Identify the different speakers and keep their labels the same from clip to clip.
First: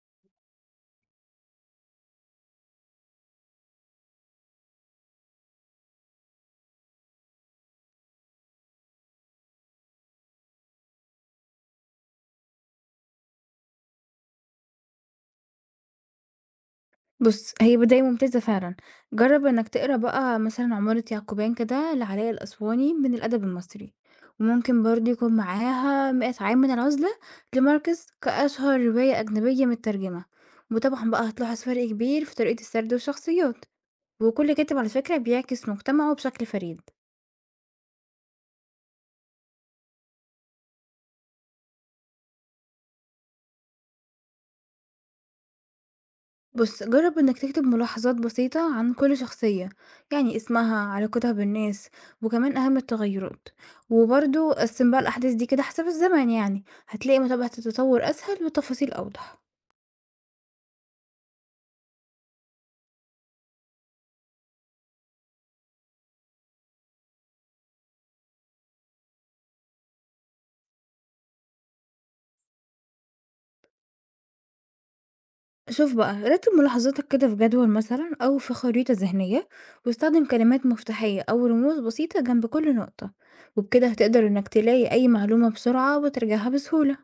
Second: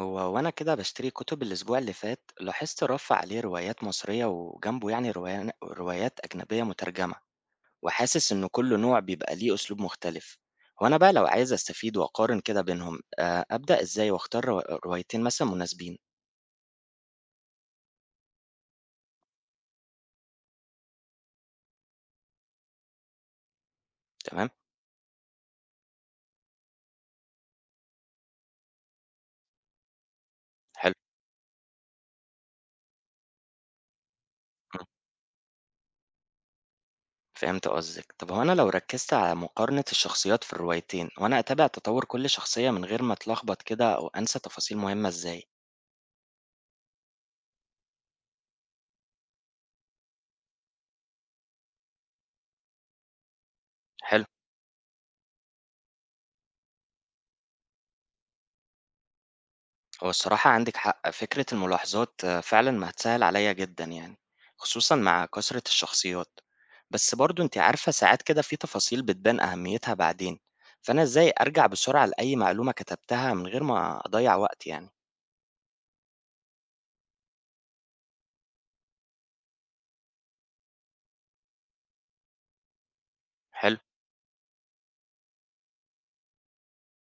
Speaker 1: هو وأنا كده بشتري كتب الأسبوع اللي فات، لاحظت رف عليه روايات مصرية وجنبه يعني روايات أجنبية مترجمة. وحاسس إن كل نوع بيبقى ليه أسلوب مختلف. وأنا بقى لو عايز أستفيد وأقارن كده بينهم أبدأ إزاي وأختار روايتين مثلا مناسبين؟
Speaker 2: بُص، هي بداية ممتازة فعلًا، جرّب إنك تقرا بقى مثلًا عمارة يعقوبيان كده لعلاء الأسواني من الأدب المصري،
Speaker 1: تمام.
Speaker 2: وممكن برضه يكون معاها مِيَّة عام من العزلة لماركس كأشهر رواية أجنبية متّرجمة،
Speaker 1: حلو.
Speaker 2: وطبعًا بقى هتلاحظ فرق كبير في طريقة السرد والشخصيات، وكل كاتب
Speaker 1: مم،
Speaker 2: على فكرة بيعكس مجتمعه بشكل فريد.
Speaker 1: فهمت قصدك. طب هو أنا لو ركزت على مقارنة الشخصيات في الروايتين وأنا أتابع تطور كل شخصية من غير ما أتلخبط كده أو أنسى تفاصيل مهمة، إزاي؟
Speaker 2: بص جرب انك تكتب ملاحظات بسيطة عن كل شخصية يعني اسمها علاقتها بالناس وكمان اهم التغيرات
Speaker 1: حلو.
Speaker 2: وبرضو قسم بقى الاحداث دي كده حسب الزمن يعني هتلاقي متابعة التطور اسهل والتفاصيل اوضح.
Speaker 1: هو الصراحة عندِك حق، فكرة الملاحظات فعلًا ما هتسهِّل عليَّ جدًا يعني، خصوصًا مع كثرة الشخصيات، بس برضه أنتِ عارفة ساعات كده في تفاصيل بتبان أهميتها بعدين، فأنا إزاي أرجع بسرعة لأي معلومة كتبتها من غير ما أضيّع وقت يعني؟
Speaker 2: شوف بقى رتب ملاحظاتك كده في جدول مثلا او في خريطة ذهنية واستخدم كلمات مفتاحية او رموز بسيطة جنب كل نقطة،
Speaker 1: حلو،
Speaker 2: وبكده هتقدر انك تلاقي اي معلومة بسرعة وترجعها بسهولة.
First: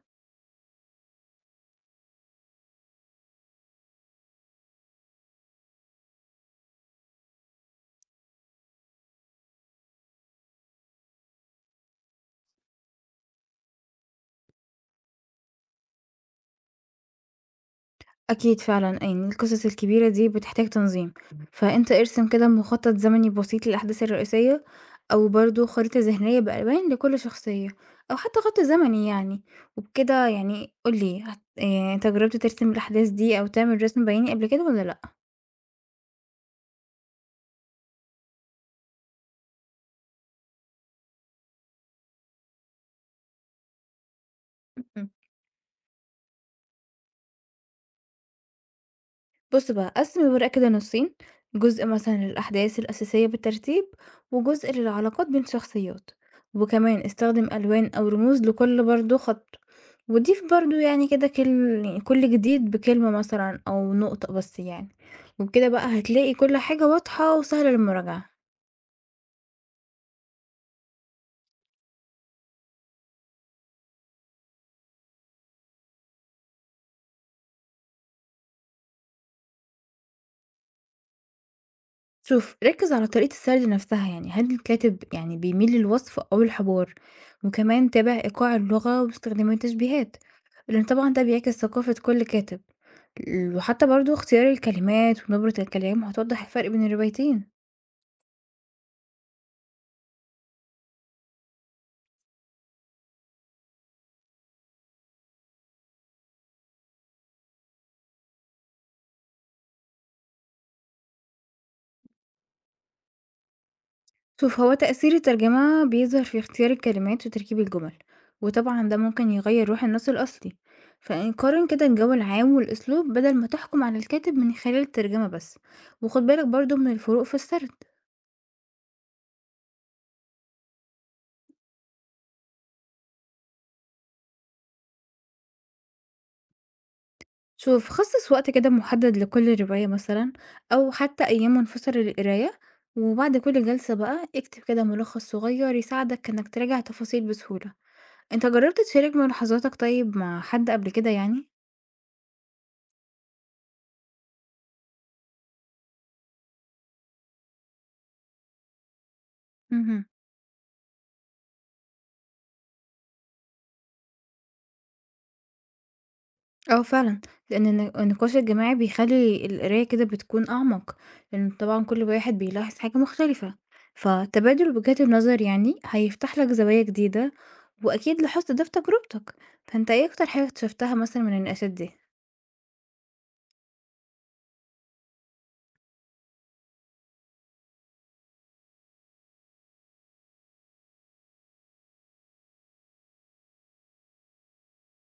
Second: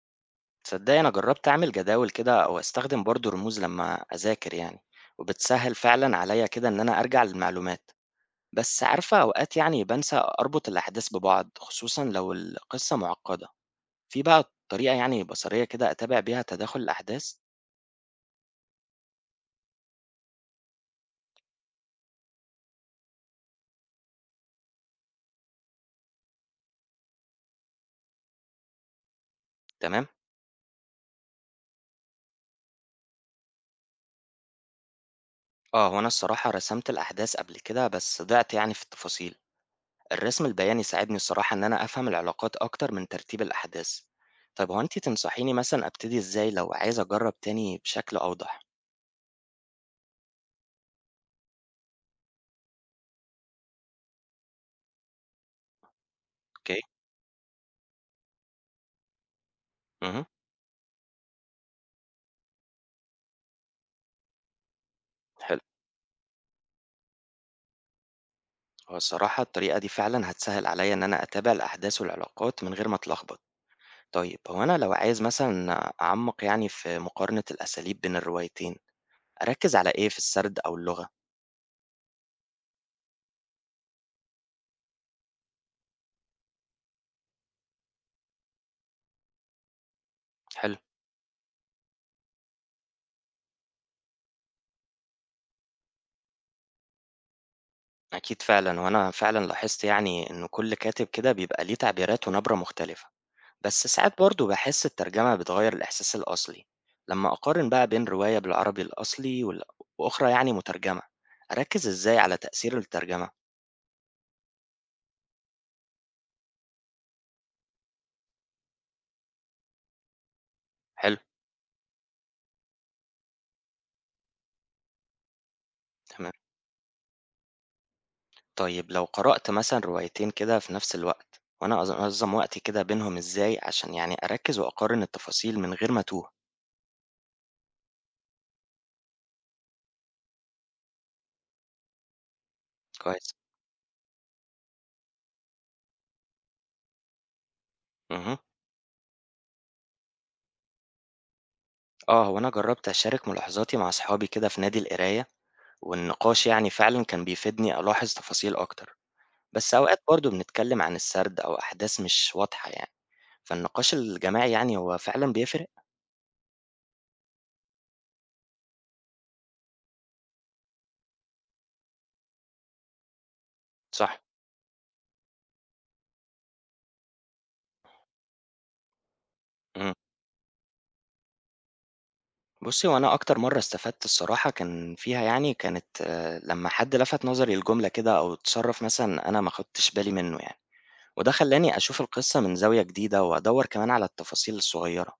Speaker 1: تصدّقي أنا جرّبت أعمل جداول كده أو أستخدم برضه رموز لمّا أذاكر يعني، وبتسهِّل فعلًا عليَّ كده إن أنا أرجع للمعلومات، بس عارفة أوقات يعني بانسى أربط الأحداث ببعض، خصوصًا لو القصة معقّدة. في بقى طريقة يعني بصرية كده أتابع بيها تداخل الأحداث؟
Speaker 2: أكيد فعلًا، يعني القصص الكبيرة دي بتحتاج تنظيم، فأنت ارسم كده مخطط زمني بسيط للأحداث الرئيسية، أو برضه خريطة ذهنية بألوان لكل شخصية، أو حتى خط زمني يعني،
Speaker 1: تمام؟
Speaker 2: وبكده يعني قُل لي هت أنت جربت ترسم الأحداث دي أو تعمل رسم بياني قبل كده والّا لأ؟
Speaker 1: آه، هو أنا الصراحة رسمت الأحداث قبل كده بس ضعت يعني في التفاصيل. الرسم البياني ساعدني الصراحة إن أنا أفهم العلاقات أكتر من ترتيب الأحداث. طيب هو أنتي تنصحيني مثلا أبتدي إزاي لو عايز أجرب تاني بشكل أوضح؟
Speaker 2: بُص بقى، قسّم الورقة كده نُصّين، جزء مثلًا للأحداث الأساسية بالترتيب، وجزء للعلاقات بين شخصيات،
Speaker 1: أوكي؟
Speaker 2: وكمان استخدم ألوان أو رموز لكل برضه خط،
Speaker 1: امم.
Speaker 2: وضيف برضه يعني كده كل جديد بكلمة مثلًا أو نقطة بس يعني،
Speaker 1: حلو.
Speaker 2: وبكده بقى هتلاقي كل حاجة واضحة وسهلة للمراجعة.
Speaker 1: هو الصراحة الطريقة دي فعلا هتسهل عليا إن أنا أتابع الأحداث والعلاقات من غير ما أتلخبط. طيب هو أنا لو عايز مثلا أعمق يعني في مقارنة الأساليب بين الروايتين، أركز على إيه في السرد أو اللغة؟
Speaker 2: شوف، ركّز على طريقة السرد نفسها يعني، هل الكاتب يعني بيميل للوصف أو الحوار؟ وكمان تابع إيقاع اللغة واستخدام التشبيهات،
Speaker 1: حلو،
Speaker 2: لإن طبعًا ده بيعكس ثقافة كل كاتب. وحتى برضه اختيار الكلمات ونبرة الكلام هتوضح الفرق بين الروايتين.
Speaker 1: أكيد فعلًا، وأنا فعلًا لاحظت يعني إن كل كاتب كده بيبقى ليه تعبيرات ونبرة مختلفة، بس ساعات برضه باحس الترجمة بتغيّر الإحساس الأصلي، لمّا أقارن بقى بين رواية بالعربي الأصلي وأخرى يعني مترجمة، أركّز إزاي على تأثير الترجمة؟
Speaker 2: شوف هو تأثير الترجمة بيظهر في اختيار الكلمات وتركيب الجمل، وطبعا ده ممكن يغير روح النص الأصلي،
Speaker 1: حلو،
Speaker 2: فنقارن كده الجو العام والأسلوب بدل ما تحكم على الكاتب من خلال الترجمة بس، وخد
Speaker 1: تمام،
Speaker 2: بالك برضه من الفروق في السرد.
Speaker 1: طيب لو قرأت مثلًا روايتين كده في نفس الوقت، وأنا أنظّم وقتي كده بينهم إزاي عشان يعني أركّز وأقارن التفاصيل من غير ما أتوه؟
Speaker 2: شوف خصص وقت كده محدد لكل رواية مثلا أو حتى أيام منفصلة للقراية،
Speaker 1: كويس،
Speaker 2: وبعد كل جلسة بقى اكتب كده ملخص صغير يساعدك إنك تراجع تفاصيل بسهولة.
Speaker 1: اهم،
Speaker 2: أنت جرّبت تشارك ملاحظاتك طيب مع حد قبل كده يعني؟
Speaker 1: آه، هو أنا جرّبت أشارك ملاحظاتي مع أصحابي كده في نادي القراية، والنقاش يعني فعلا كان بيفيدني ألاحظ تفاصيل أكتر. بس أوقات
Speaker 2: اهم.
Speaker 1: برضو بنتكلم عن السرد أو أحداث مش واضحة يعني. فالنقاش الجماعي يعني هو فعلا بيفرق.
Speaker 2: آه فعلًا، لإن النقاش الجماعي بيخلّي القراية كده بتكون أعمق، لإن طبعًا كل واحد بيلاحظ حاجة مختلفة،
Speaker 1: صح.
Speaker 2: فتبادل وجهات النظر يعني هيفتح لك زوايا جديدة، وأكيد لاحظت ده في تجربتك، فأنت
Speaker 1: مم.
Speaker 2: إيه أكتر حاجة اكتشفتها مثلًا من النقاشات دي؟
Speaker 1: بصي، وأنا أكتر مرة استفدت الصراحة كان فيها يعني كانت لما حد لفت نظري الجملة كده أو تصرف مثلا أنا ما خدتش بالي منه يعني. وده خلاني أشوف القصة من زاوية جديدة وأدور كمان على التفاصيل الصغيرة.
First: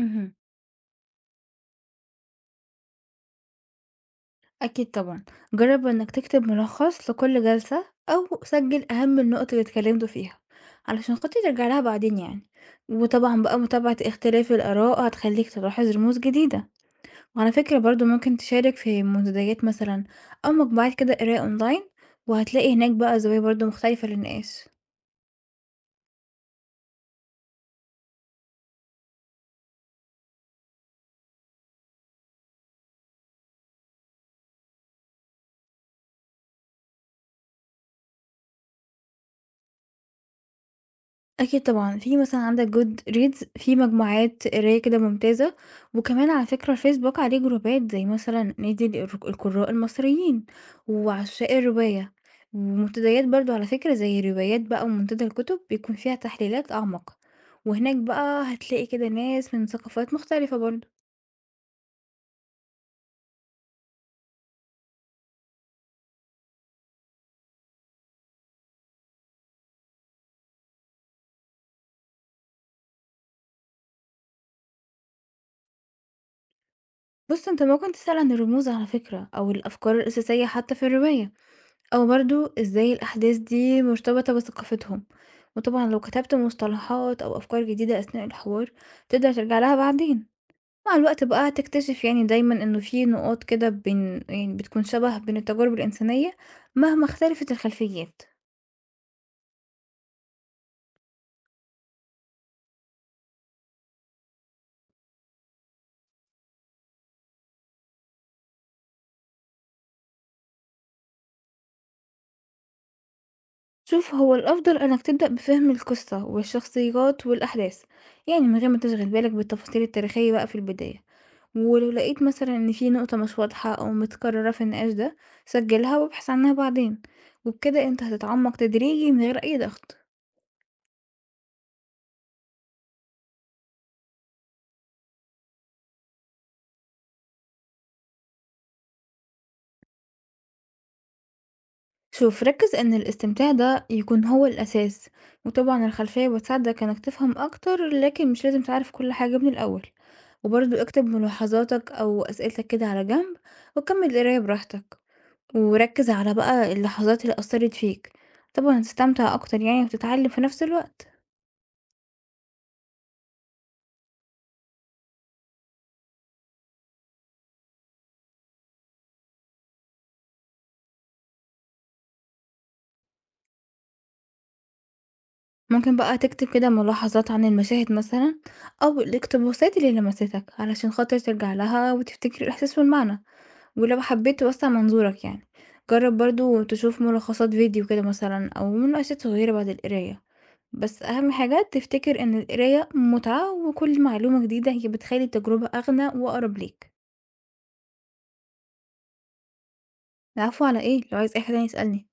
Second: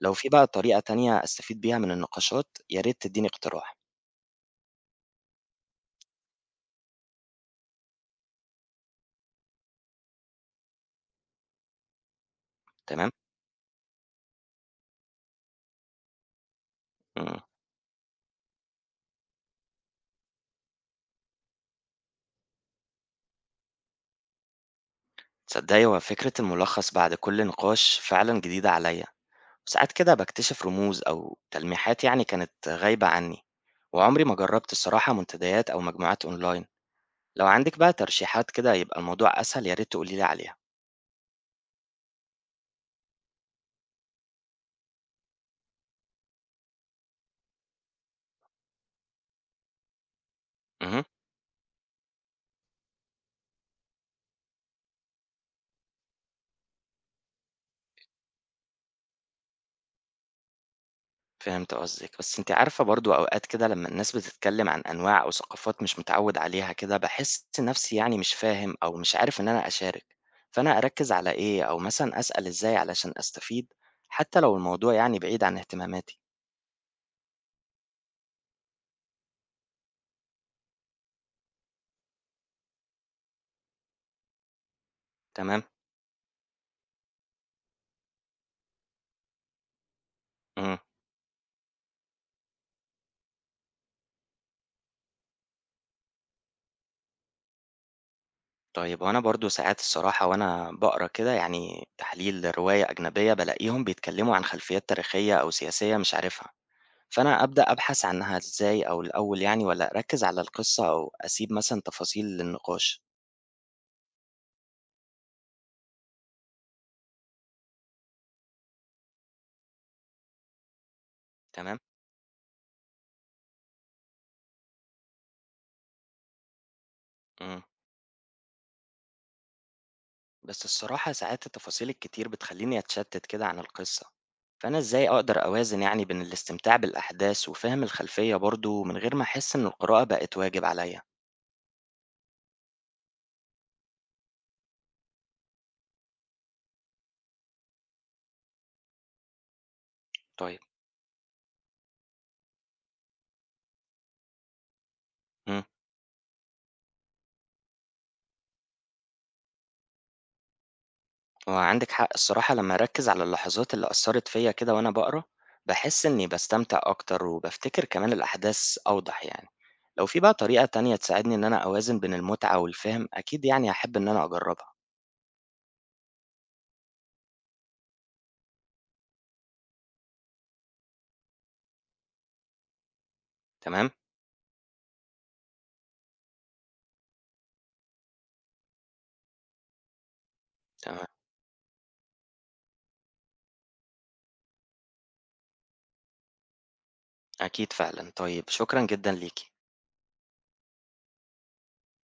Speaker 1: لو في بقى طريقة تانية أستفيد بيها من النقاشات، يا ريت تديني اقتراح.
Speaker 2: أكيد طبعًا، جرّب إنك تكتب ملخص لكل جلسة أو سجّل أهم النقط اللي اتكلمتوا فيها، علشان خاطر ترجع لها بعدين يعني،
Speaker 1: تمام.
Speaker 2: وطبعًا بقى متابعة اختلاف الآراء هتخلّيك تلاحظ رموز جديدة،
Speaker 1: مم.
Speaker 2: وعلى فكرة برضه ممكن تشارك في منتديات مثلًا أو مجموعات كده قراية أونلاين، وهتلاقي هناك بقى زوايا برضه مختلفة للنقاش.
Speaker 1: تصدقي هو فكرة الملخص بعد كل نقاش فعلا جديدة عليا، وساعات كده بكتشف رموز أو تلميحات يعني كانت غايبة عني. وعمري ما جربت الصراحة منتديات أو مجموعات أونلاين. لو عندك بقى ترشيحات كده يبقى الموضوع أسهل، يا ريت تقولي لي عليها.
Speaker 2: أكيد طبعًا، في مثلًا عندك good reads في مجموعات قراية كده ممتازة، وكمان على فكرة الفيسبوك عليه جروبات زي مثلًا نادي القراء المصريين،
Speaker 1: امم.
Speaker 2: وعشاق الرواية، ومنتديات برضه على فكرة زي روايات بقى ومنتدى الكتب بيكون فيها تحليلات أعمق، وهناك بقى هتلاقي كده ناس من ثقافات مختلفة برضه.
Speaker 1: فهمت قصدك، بس انت عارفة برضو أوقات كده لما الناس بتتكلم عن أنواع أو ثقافات مش متعود عليها كده، بحس نفسي يعني مش فاهم أو مش عارف إن أنا أشارك. فأنا أركز على إيه أو مثلا أسأل إزاي علشان أستفيد، حتى لو الموضوع يعني بعيد عن اهتماماتي؟
Speaker 2: بُص أنت ممكن تسأل عن الرموز على فكرة أو الأفكار الأساسية حتى في الرواية. أو برضه إزاي الأحداث دي مرتبطة بثقافتهم.
Speaker 1: تمام،
Speaker 2: وطبعا لو كتبت مصطلحات أو أفكار جديدة أثناء الحوار تقدر ترجع لها بعدين.
Speaker 1: إمم،
Speaker 2: مع الوقت بقى هتكتشف يعني دايما إنه في نقاط كده بين يعني بتكون شبه بين التجارب الإنسانية مهما اختلفت الخلفيات.
Speaker 1: طيب هو أنا برضه ساعات الصراحة وأنا باقرا كده يعني تحليل لرواية أجنبية بالاقيهم بيتكلموا عن خلفيات تاريخية أو سياسية مش عارفها، فأنا أبدأ أبحث عنها إزاي أو الأول يعني، والّا أركّز على القصة أو أسيب مثلًا تفاصيل للنقاش؟
Speaker 2: شوف هو الأفضل إنك تبدأ بفهم القصة والشخصيات والأحداث، يعني من غير ما تشغل بالك بالتفاصيل التاريخية بقى في البداية.
Speaker 1: تمام،
Speaker 2: ولو لقيت مثلا إن في نقطة مش واضحة أو متكررة في النقاش ده سجلها وابحث عنها بعدين،
Speaker 1: إمم،
Speaker 2: وبكده أنت هتتعمق تدريجي من غير أي ضغط.
Speaker 1: بس الصراحة ساعات التفاصيل الكتير بتخلّيني أتشتت كده عن القصة، فأنا إزاي أقدر أوازن يعني بين الاستمتاع بالأحداث وفهم الخلفية برضه من غير ما أحس إن القراءة بقت واجب عليَّ؟
Speaker 2: شوف ركز إن الاستمتاع ده يكون هو الأساس، وطبعا الخلفية بتساعدك إنك تفهم أكتر لكن مش لازم تعرف كل حاجة من الأول.
Speaker 1: طيب،
Speaker 2: وبرضه اكتب ملاحظاتك أو أسئلتك كده على جنب وكمل القراية براحتك.
Speaker 1: إمم.
Speaker 2: وركّز على بقى اللحظات اللي أثّرت فيك، طبعًا هتستمتع أكتر يعني وتتعلّم في نفس الوقت.
Speaker 1: هو عندِك حق الصراحة، لمّا أركّز على اللحظات اللي أثّرت فيّا كده وأنا باقرا، باحس إنّي باستمتع أكتر وبافتكر كمان الأحداث أوضح يعني، لو في بقى طريقة تانية تساعدني إن أنا أوازن بين المتعة والفهم، أكيد يعني هاحب إن أنا أجرّبها.
Speaker 2: ممكن بقى تكتب كده ملاحظات عن المشاهد مثلًا أو الاقتباسات اللي لمستك علشان خاطر ترجع لها وتفتكر الإحساس والمعنى،
Speaker 1: تمام؟
Speaker 2: ولو حبّيت توسّع منظورك يعني. جرّب برضه تشوف ملخصات فيديو كده مثلًا أو مناقشات صغيرة بعد القراية، بس
Speaker 1: تمام،
Speaker 2: أهم حاجة تفتكر إن القراية متعة وكل معلومة جديدة هي بتخلّي التجربة أغنى وأقرب ليك.
Speaker 1: أكيد فعلًا، طيب شكرًا جدًا ليكِ.
Speaker 2: العفو على إيه؟ لو عايز أي حاجة تانية اسألني.